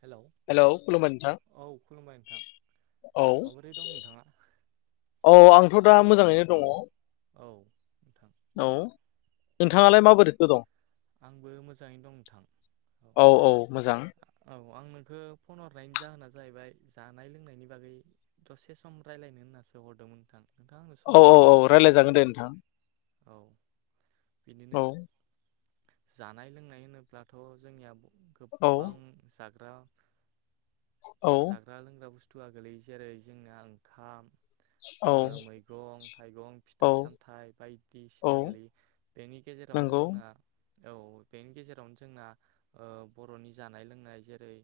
Hello खुलुमबाय नोंथां औ खुलुमबाय नोंथां। औ माबोरै दं नोंथाङा? औ आंथ' दा मोजाङैनो दङ। औ नोंथां औ नोंथाङालाय माबोरैथो दं? आंबो मोजाङैनो दं नोंथां औ औ आं नोंखो फन हरनायनि जाहोना जाहैबाय जानाय लोंनायनि बागै दसे सम राय्लायनो होननासो हरदोंमोन नोंथां। नोंथाङा आंनो सम औ होनो औ हागोन औ ना रायजलायजागोन दे नोंथां। औ बिनिनो औ जानाय लोंनाय होनोब्लाथ' जोंनिया औ गोबां जा ग्रा औ जाग्रा लोंग्रा बुस थुआ गोलैयो जेरै जोंना ओंखाम औ ओ मैगं थाइगं औ फिथाइ सामथाइ औ बायदिसिना गोलैयो बेनि गेजेरावनो नंगौ जोंना औ बेनि गेजेरावनो जोंना ओ बर'नि जानाय लोंनाय जेरै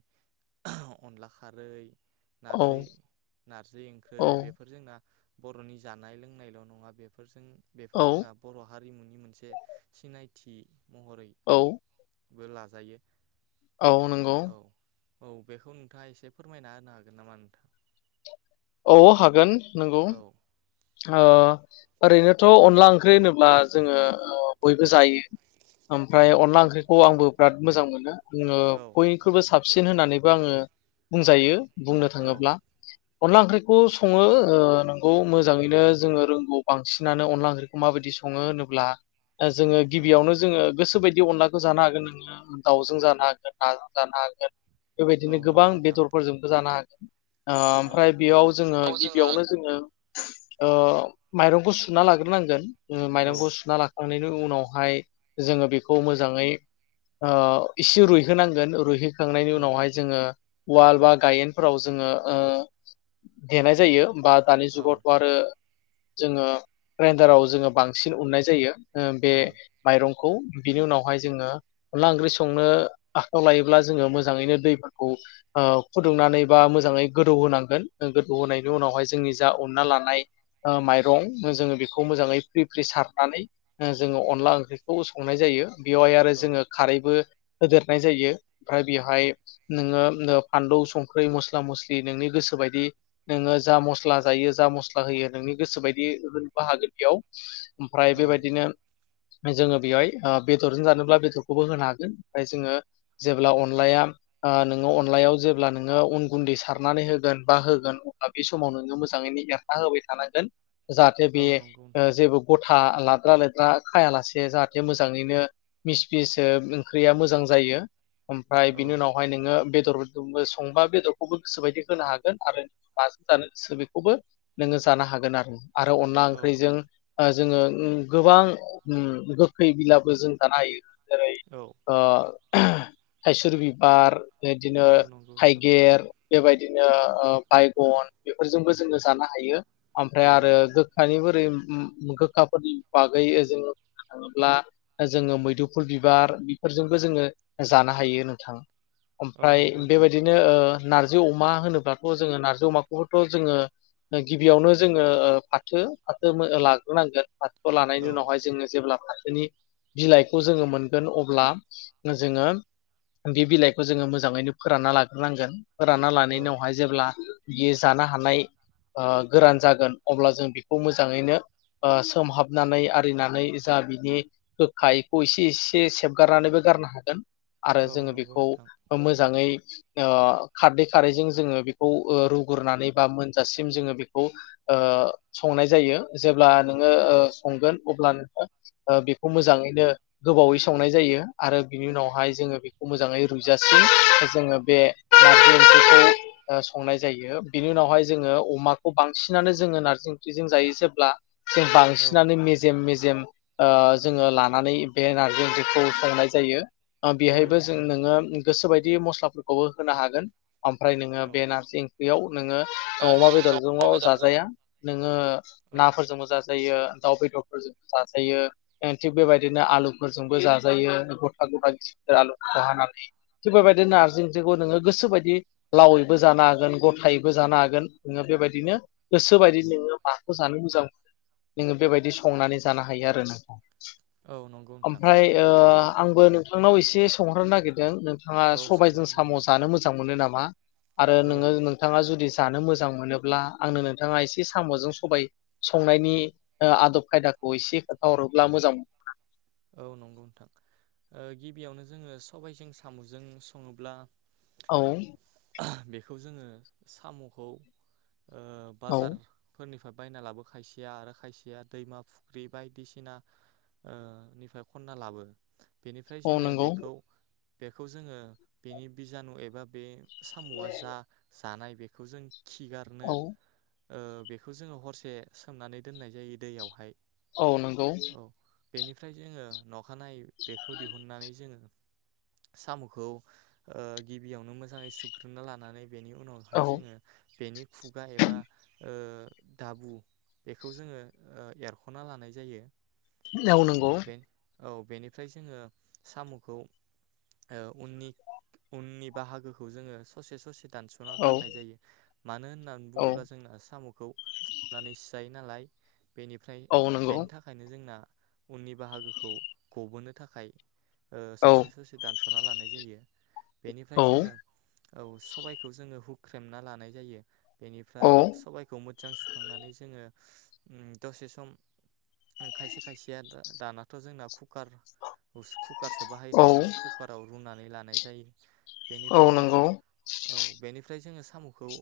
अनला खारै औ नारजि नारजि ओंख्रै औ बेफोर जोंना बर'नि जानाय लोंनायल' नङा बेफोरजों बेफोर औ जोंना बर' हारिमुनि मोनसे सिनाय थि। महरै औ बो लाजायो। औ नोंगौ। औ औ बेखौ नोंथाङा एसे फोरमायना होनो हागोन नामा नोंथां? औ हागोन। नोंगौ औ ओ ओरैनोथ' अनला ओंख्रि होनोब्ला जोङो ओ बयबो जायो। औ ओमफाय अनला नोंथां ओंख्रिखौ आंबो बिराद मोजां मोनो। जोङो औ बयनिख्रुइबो नंगौ नोंथां साबसिन होननानैबो आङो बुंजायो। बुंनो औ थाङोब्ला अनला ओंख्रैखौ सङो ओ नोंगौ मोजाङैनो जोङो रोंगौ बांसिनानो अनला ओंख्रिखौ माबायदि सङो होनोब्ला ओ जोङो औ गिबियावनो जोङो गोसो बायदि बिदि अनलाखौ जानो हागोन नोङो दाउजों जानो हागोन नाजों जानो हागोन। औ बेबायदिनो गोबां नंगौ नोंथां बेदरफोरजोंबो जानो हागोन। ओ औ ओमफ्राय बेयाव जोङो गिबियावनो जोङो ओ माइरंखौ सुना लाग्रोनांगोन। उम माइरंखौ सुना लाखांनाय नो उनावहाय जोङो बेखौ मोजाङै ओ इसे रुइहोनांगोन रुइहो खांनायनि औ उनावहाय जोङो उवाल बा गायेनफोराव जोङो ओ देनाय जायो। बा दानि औ जुगावथ' आरो जोङो ग्राइन्दाराव जोङो बांसिन उन्नाय जायो। ओ औ बे माइरं खौ बिनि उनावहाय जोङो अनला ओंख्रि संनो आखायाव लायोब्ला जोङो मोजाङैनो दैफोरखौ ओ फुदुंनानै बा मोजाङै गोदौ होनांगौ। गोन गोदौ होनायनि उनावहाय जोंनि जा उनना लानाय माइरं जोङो बेखौ मोजाङै फ्रि फ्रि सारनानै ओ जोङो अनला ओंख्रिखौ संनाय जायो। बेयावहाय आरो औ जोङो खारैबो होदेरनाय जायो ओमफ्राय बेवहाय नोङो ओ फानलौ संख्रि मस्ला मस्लि नोंनि गोसो [unintelligible] बायदि नोङो जा मस्ला जायो जा मस्ला होयो नोंनि गोसो बायदि [unintelligible] बेयाव। ओमफ्राय औ बेबायदिनो जोङो बेवाय ओ बेदरजों जानोब्ला बेदरखौबो होनो हागोन [unintelligible] जोङो जेब्ला अनलाया ओ नोङो अनलायाव जेब्ला नोङो उन गुन्दै सारनानै होगोन बा होगोन अब्ला बे समाव नोङो मोजाङैनो एरना होबाय थानांगोन। जाहाथे बे औ नंगौ ओ नोंथां जेबो गथा [unintelligible] [unintelligible] खायालासे जाहाथे मोजाङैनो मिसमिस ओ ओंख्रैया मोजां जायो। ओमफ्राय औ बिनि उनावहाय नोङो बेदरफोरखौबो मोस [unintelligible] बेदरखौबो गोसोबायदि होनो हाग गोन आरो माजों जानो [unintelligible] बेखौबो नोङो जानो हागोन आरो। आरो अनला औ ओंख्रैजों ओ जोङो उम गोबां उम गोखै गिलाबो जों जानो हायो। जेरै औ ओ [unintelligible] थायसुर बिबार बेदिनो औ नंगौ नोंथां थाइगिर बेबायद दिनो ओ बायगन बेफोरजोंबो जोङो जानो हायो। ओमफ्राय औ आरो गोखानिबो [unintelligible] गोखाफोरनि बागै ओ [unintelligible] थाङोब्ला जोङो मैदुफुल बिबार बिफोरजोंबो जोङो जानो हायो नोंथां। औ ओमफ्राय नंगौ नोंथां बेबायदिनो ओ नारजि अमा होनोब्ला [unintelligible] जोङो नारजि अमाखौबोथ' जोङो गिबियावनो जोङो ओ फाथो फाथो मो ओ लाग्रोनांगोन। फाथोखौ लानायनि औ उनावहाय जोङो जेब्ला फाथोनि बिलाइखौ जोङो मोनगोन अब्ला जोङो बि बिलाइखौ जोङो मोजाङैनो फोरानना लाग्रोनांगोन। फोरानना औ लानाय न ब्ला बियो जानो हानाय ओ गोरान जागोन अब्ला जों बिखौ मोजाङैनो ओ सोमहाबनानै आरिनानै जा बिनि गोखा इखौ एसे एसे सेबगारनानैबो गारनो हागोन। आरो औ जोङो नंगौ बेखौ नोंथां ओ मोजाङै ओ खारदै खारैजों ज जोङो बेखौ ओ रुग्रोनानै बा मोनजासिम जोङो बेखौ ओ संनाय जायो जेब्ला नोङो ओ संगोन अब्ला [unintelligible] बेखौ मोजाङैनो गोबावै संनाय जायो आरो बिनि उनावहाय जोङो बेखौ मोजाङै रुइजासिम जोङो बे [inaudible] ओ संनाय जायो बिनि उनावहाय जोङो अमाखौ बांसिनानो जोङो नारजि ओंख्रिजों जायो [unintelligible] [unintelligible] औ बांसिनानो मेजेम मेजेम ओ जोङो लानानै बे नारजि ओंख्रिखौ संनाय जायो। ओ औ बेहायबो जों नंगौ नोंथां नोङो गोसोबायदि मस्लाफोर खौबो होनो हागोन ओमफ्राय औ बे नारजि ओंख्रियाव नोङो अमा बेदरजोंल' जाजाया नोङो औ नाफोरजोंबो जाजायो दाउ बेदरफोरजोंबो जाजायो थिग बेबायदिनो आलुफोरजोंबो जाजायो गथा गथा [unintelligible] आलुफोरखौ हानानै थिग बेबायदिनो नारजि [unintelligible] नोङो गोसोबायदि लावै बो जानो हागोन गथायैबो जानो हागोन नोङो बेबायदिनो गोसोबायदि नोङो माखौ जानो मोजां मोनो नोङो बेबायदि संनानै जानो हायो आरो औ नंगौ [unintelligible] नोंथां ओमफ्राय ओ आंबो नोंथांनाव एसे सोंहरनो नागिरदों नों थाङा औ सबायजों सोंजागोन साम' नोंथां जानो मोजां मोनो नामा? आरो औ नोङो नोंथाङा जुदि जानो मोजा जां मोनोब्ला आंनो नोंथाङा एसे साम'जों सबाय संनायनि ओ आदब खायदाखौ एसे खोन्थाहरोब्ला मोजां मोन औ नंगौ नोंथां ओ गिबियावनो जोङो सबायजों साम'जों सङोब्ला औ बेखौ जोङो साम'खौ ओ औ बाजारफोरनिफा बायना लाबो खायसेया आरो खायसेया दैमा फुख्रि बायदिसिना ओ निफ्राय खनना लाबो बेनिफ्राय औ जोङो नंगौ बेखौ बेखौ जोङो बेनि बिजानु एबा बे साम'आ जा दानाय बेखौ जों खिगारनो औ ओ बेखौ जोङो हरसे सोमनानै दोननाय जायो दैयावहाय औ नोंगौ औ बेनिफ्राय जोङो न अखानायै बेखौ दिहुननानै जोङो सामुखौ ओ गिबियावनो मोजाङै सुग्रोना लानानै बेनि औ उनावहाय जोङो बेनि खुगा एबा ओ दाबु बेखौ जोङो ओ एरख'ना लानाय जायो। औ नोंगौ औ बेनिफ्राय जोङो सामुखौ ओ उननि उननि बाहागोखौ जोङो ससे ससे दानसना औ गारनाय जायो मानो होननानै औ बुङोब्ला जोंना सामु खौ सोबनानैसो जायो नालाय बेनिफ्राय औ नंगौ बेनि थाख नो जोंना उननि बाहागोखौ गबोनो थाखाय ओ औ ससे ससे दान्स सना लानाय जायो। बेनिफ्राय जोङो औ सबायखौ जोङो हुख्रेमना लानाय जायो औ बेनिफ्राय सबाइखौ मो मोजां सुखांनानै जोङो उम दसे सम खायसे खायसेया दानाथ' जोंना कुकार कुकारसो बाहायो औ नालाय कुकाराव रुनानै लानो नाय जायो औ बेनिफ्राय जोङो नंगौ औ बेनिफ्राय जोङो साम'खौ ओ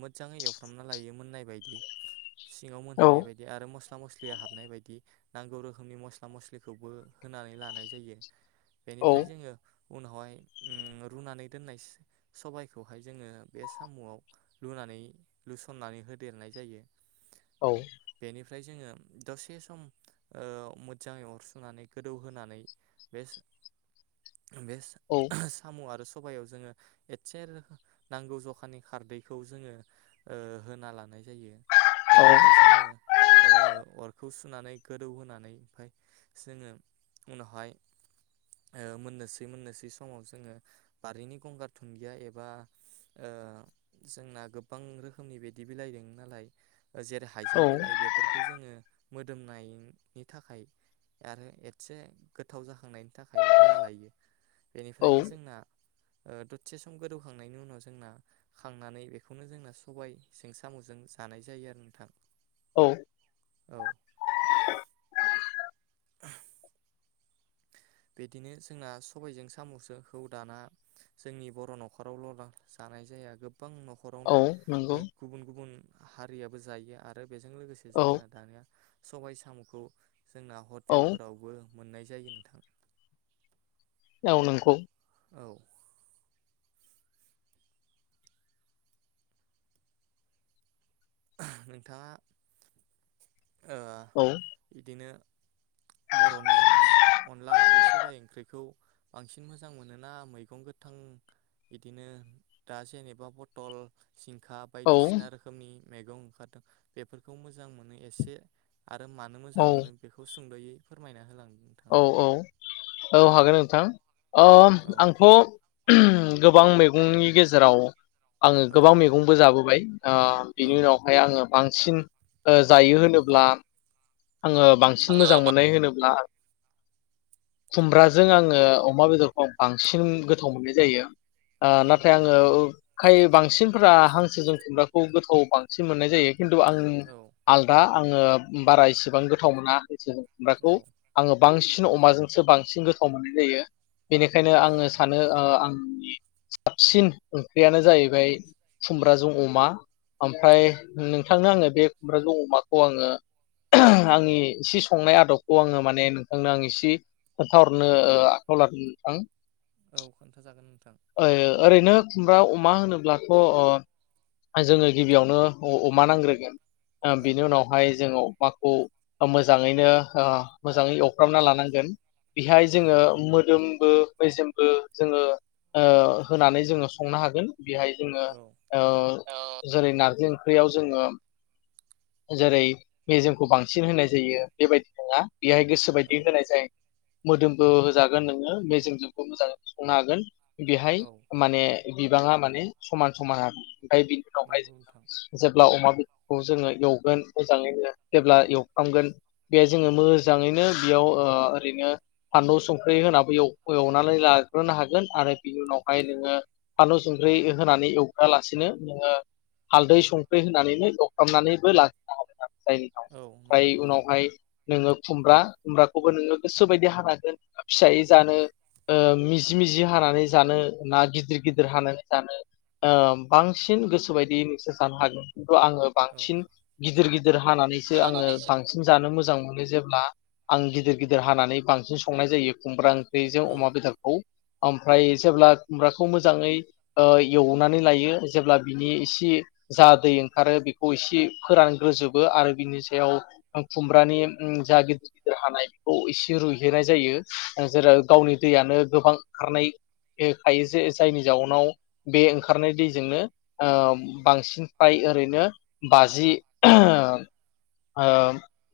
मोजाङै एवफ्रामना लायो मोननाय बायदि सिङाव औ मोनहैनाय बायदि आरो मस [unintelligible] या हाबनाय बायदि नांगौ रोखोमनि मस्ला मस्लिखौबो होनानै लानाय जायो औ बेनिफ्राय जोङो उनावहाय उम रुनानै दोननाय स सबायखौहाय जोङो बे साम'आव लुनानै लुसननानै होदेरनाय जायो औ ओमफ्राय जोङो दसे सम ओ मोजाङै अरसुनानै गोदौहोनानै बे। बे स औ साम' आरो। स'बायाव जोङो एसे नांगौ जखानि खारदैखौ जोङो ओ होना लानाय। जायो बेनिफ्राय जोङो ओ। अरखौ सुनानै गोदौ होनोनानै ओमफाय जोङो उनावहाय ओ मोननोसै मोननोसै समाव जोङो बारिनि गंगार थुनदिया एबा ओ जोंना गोबां रोखोमनि बिदि बिलाइदों नालाय। जेरै हाइजें बिलाइ बेफोरखौ जोङो। मोदोमनायनि थाखाय आरो एसे गोथाव जाखा। थांनायनि थाखाय होना लायो औ बेनिफ्रायनो जोंना। ओ दरसे सम गोदौखांनायनि उनाव जोंना खांनानै बेखौनो जोंना सबायजों साम'जों जानाय जायो आरो नोंथां। औ। औ। [unintelligible] बिदिनो जोंना सबायजों साम'खौ दाना जोंनि बर' न'खरावल' जानाय जाया गोब। गोबां औ न'खरावनो ओ नंगौ गुबुन गुबुन। हारियाबो जायो आरो। बेजों लोगोसे औ जोंना दानिया। सबाय साम'खौ। जोंना औ हटेलफोरावबो। मोननाय जायो नोंथां। औ नोंखौ। औ। नोंथाङा। ओ औ इदिनो। बर'नि अनला ओंख्रि सबाय ओंख्रिखौ बांसिन मोजां मोनोना मैगं गोथां बिदिनो दा जेनेबा बतल। जिंखा औ बायदिसिना रोखोमनि। मैगं ओंखारदों बेफोरखौ मोजां मोनो एसे। आरो मानो मोजां मोनो बेखौसो सुंद'यै फोरमायना होलांदों। नोंथाङा औ-औ-औ औ हागोन नोंथां ओ औ आंथ' गोबां मैगंनि गेजेराव आङो औ गोबां नोंथां मैगंबो जाबोबाय ओ औ बिनि उनावहाय आङो बां सिन जायो होनोब्ला आङो बांसिन मोजां मोननाय होनोब्ला खुमब्राजों आङो अमा बेदरखौ आं बांसिन गोथाव मोननाय जायो। ओ औ नाथाय नंगौ आङो नोंथां खाय बांसिनफोरा हांसोजों खुमब्राखौ गोथाव बांसिन मोननाय जायो। खिन्थु आं औ आलदा आङो बारा एसे बां गोथाव मोना [unintelligible] औ खुम्ब्राखौ आङो बांसि न अमाजोंसो बांसिन गोथाव मोननाय जायो। बेनिखायनो औ आङो नंगौ सानो ओ नोंथां आंनि साबसिन ओंख्रियानो जाहैबाय खुमब्राजों अमा। ओमफ्राय औ नोंथांनो आङो बे खुम्ब्राजों अमाखौ आङो आंनि इसे संनाय आदबखौ आङो माने नोंथांनो आं इसे खोन्थाहरनो आखायाव लादों नोंथां। औ खोन्थाजागोन नोंथां। ओ ओरैनो खुमब्रा अमा होनोब्लाथ' अ जोङो गिबियावनो अमा नांग्रोगोन। ओ औ बिनि उनावहाय जोङो अमाखौ मोजाङैनो ओ मोजाङै एवफ्रामना लानांगोन। बेहाय औ जोङो नोंथां मोदोमबो मेजेमबो जोङो ओ होनानै जोङो संनो हागोन। बेहाय जोङो औ ओ जेरै नारजै ओंख ख्रियाव जोङो जेरै मेजेमखौ बांसिन होनाय जायो बेबायदि नङा। बेहाय गोसो बायदि औ होनाय जायो। मोदोमबो होजागोन नोङो मेजेमजोंबो मोजाङै संनो हागोन। बेहाय औ माने बिबाङा माने नै समान समान [unintelligible] ओमफ्राय बिनि उनावहाय नंगौ जोङो नोंथां जेब्ला अमा बेदरखौ जोङो एवगोन [unintelligible] जेब्ला एवफ्रामगोन बे जोङो मोजाङैनो बेयाव ओरैनो फानलु संख्रि होनाबो एवनानै लाग्रोनो हागोन आरो बेनि उनावहाय नोङो फानलु संख्रि होनानै एवग्रोआ लासिनो ओ नोङो हालदै संख्रि होनानैनो एवफ्रामनानैबो लाग्रोनो हागोन आरो। [unintelligible] औ ओमफ्राय नंगौ नोंथां उनावहाय नोङो खुमब्रा खुमब्राखौबो नोङो गोसो बायदि हानागोन फिसायै जानो ओ मिजि मिजि हानानै जानो ना गिदिर गिदिर हानानै जानो ओ बांसिन गोसो बायदियै नोंसोर जानो हागोन। आङो औ बांसिन गिदिर गिदिर हानानैसो आङो हानानै बांसिन जानो मोजां मोनो। जेब्ला आं गिदिर गिदिर हानानै बांसिन संनाय जायो खुमब्रा ओं बेजों अमा औ बेदरखौ ओमफ्राय जेब्ला खुमब्राखौ मोजाङै ओ एवनानै लायो जेब्ला बिनि एसे जा दै ओंखारो बेखौ एसे फोरानग्रोजोब बो आरो बिनि सायाव खुमब्रानि ओम जा गिदिर गिदिर हानाय बेखौ एसे रुइहैनाय जायो जेराव गावनि दैयानो गोबां ओंखारनाय खायो जे जायनि जाउनाव बे ओंखारनाय दैजोंनो ओ बांसिन फ्राय ओरैनो बाजि ओ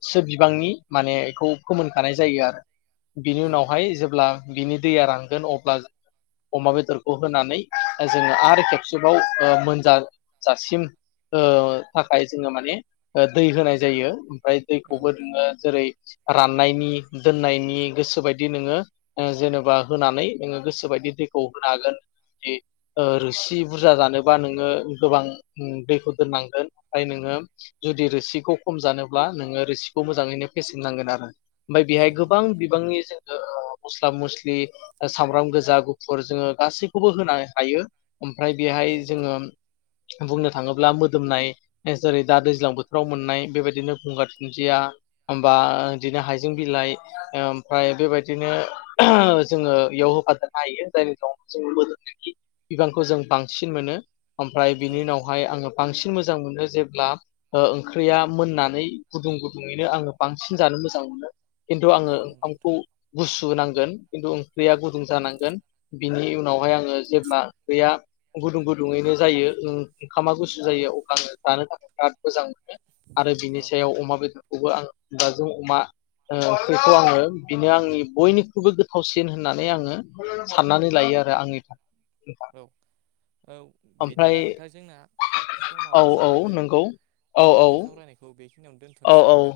सो बिबांनि माने बेखौ फोमोनखानाय जायो आरो। बिनि औ उनावहाय जेब्ला बिनि दैया रांगोन अब्ला अमा बेदरखौ होनानै जोङो आरो खेबसेबाव मोनजाजासिम ओ थाखाय जोङो माने दै होनाय जायो औ दैखौबो नोंथां नोङो जेरै रां सुनायनि दोननायनि गोसोबायदि नोङो ओ जेनेबा होनानै नोङो गोसो बायदि दैखौ होन हागोन ओ रोसि बुरजा जानोबा नोङो गोबां दैखौ दोननांगोन ओमफ्राय नोङो जुदि रोसिखौ खम जानोब्ला नोङो रोसिखौ मोजाङैनो फेसेन नांगोन आरो ओमफ्राय औ बेहाय गोबां नंगौ नोंथां बिबांनि जोङो मस्ला मस्लि सामब्राम गोजा गुफुर जोङो गासैखौबो होनो हायो। ओमफ्राय बेहाय औ जोङो बुंनो थाङोब्ला मोदोमनाय जेरै दा दैज्लां बोथोराव मोननाय बेबायदिनो गुंगार दुुनदिया होमबा बिदिनो हायजें बिलाइ ओमफ्राय बेबायदिनो जोङो बेयाव होफादेरनो हायो जायनि जाव जों मोदोमि बिबांखौ जों बांसिन मोनो। ओमफ्राय औ बिनि उनावहाय आङो बांसिन बि मोजां मोनो जेब्ला ओंख्रिया मोननानै गुदुं गुदुङैनो आङो बांसिन जानो मोजां मोनो। खिन्थु औ आङो नंगौ ओंखामखौ नोंथां गुसु नांगोन खिन्थु औ ओंख्रिया गुदुं जानांगोन बिनि उन उनावहाय आङो जेब्ला गैया गुदुं गुदुङैनो जायो ओंखामा गुसु जायो अब्लानो जानो थाखाय बिराद मोजां मोनो आरो बिनि औ सायाव अमा बेदर खौ आं दाजों अमाफोरखौ आङो बिनो आंनि बयनिख्रुइबो गोथावसिन होननानै आङो साननानै लायो आरो आंनि थाखाय। औ औ ओमफ्राय बिदिब्ला नोंथाङा जोंना औ समाबो औ जाबायमोन? नंगौ औ औ दिनैनि सावरायनायखौ बि औ औ।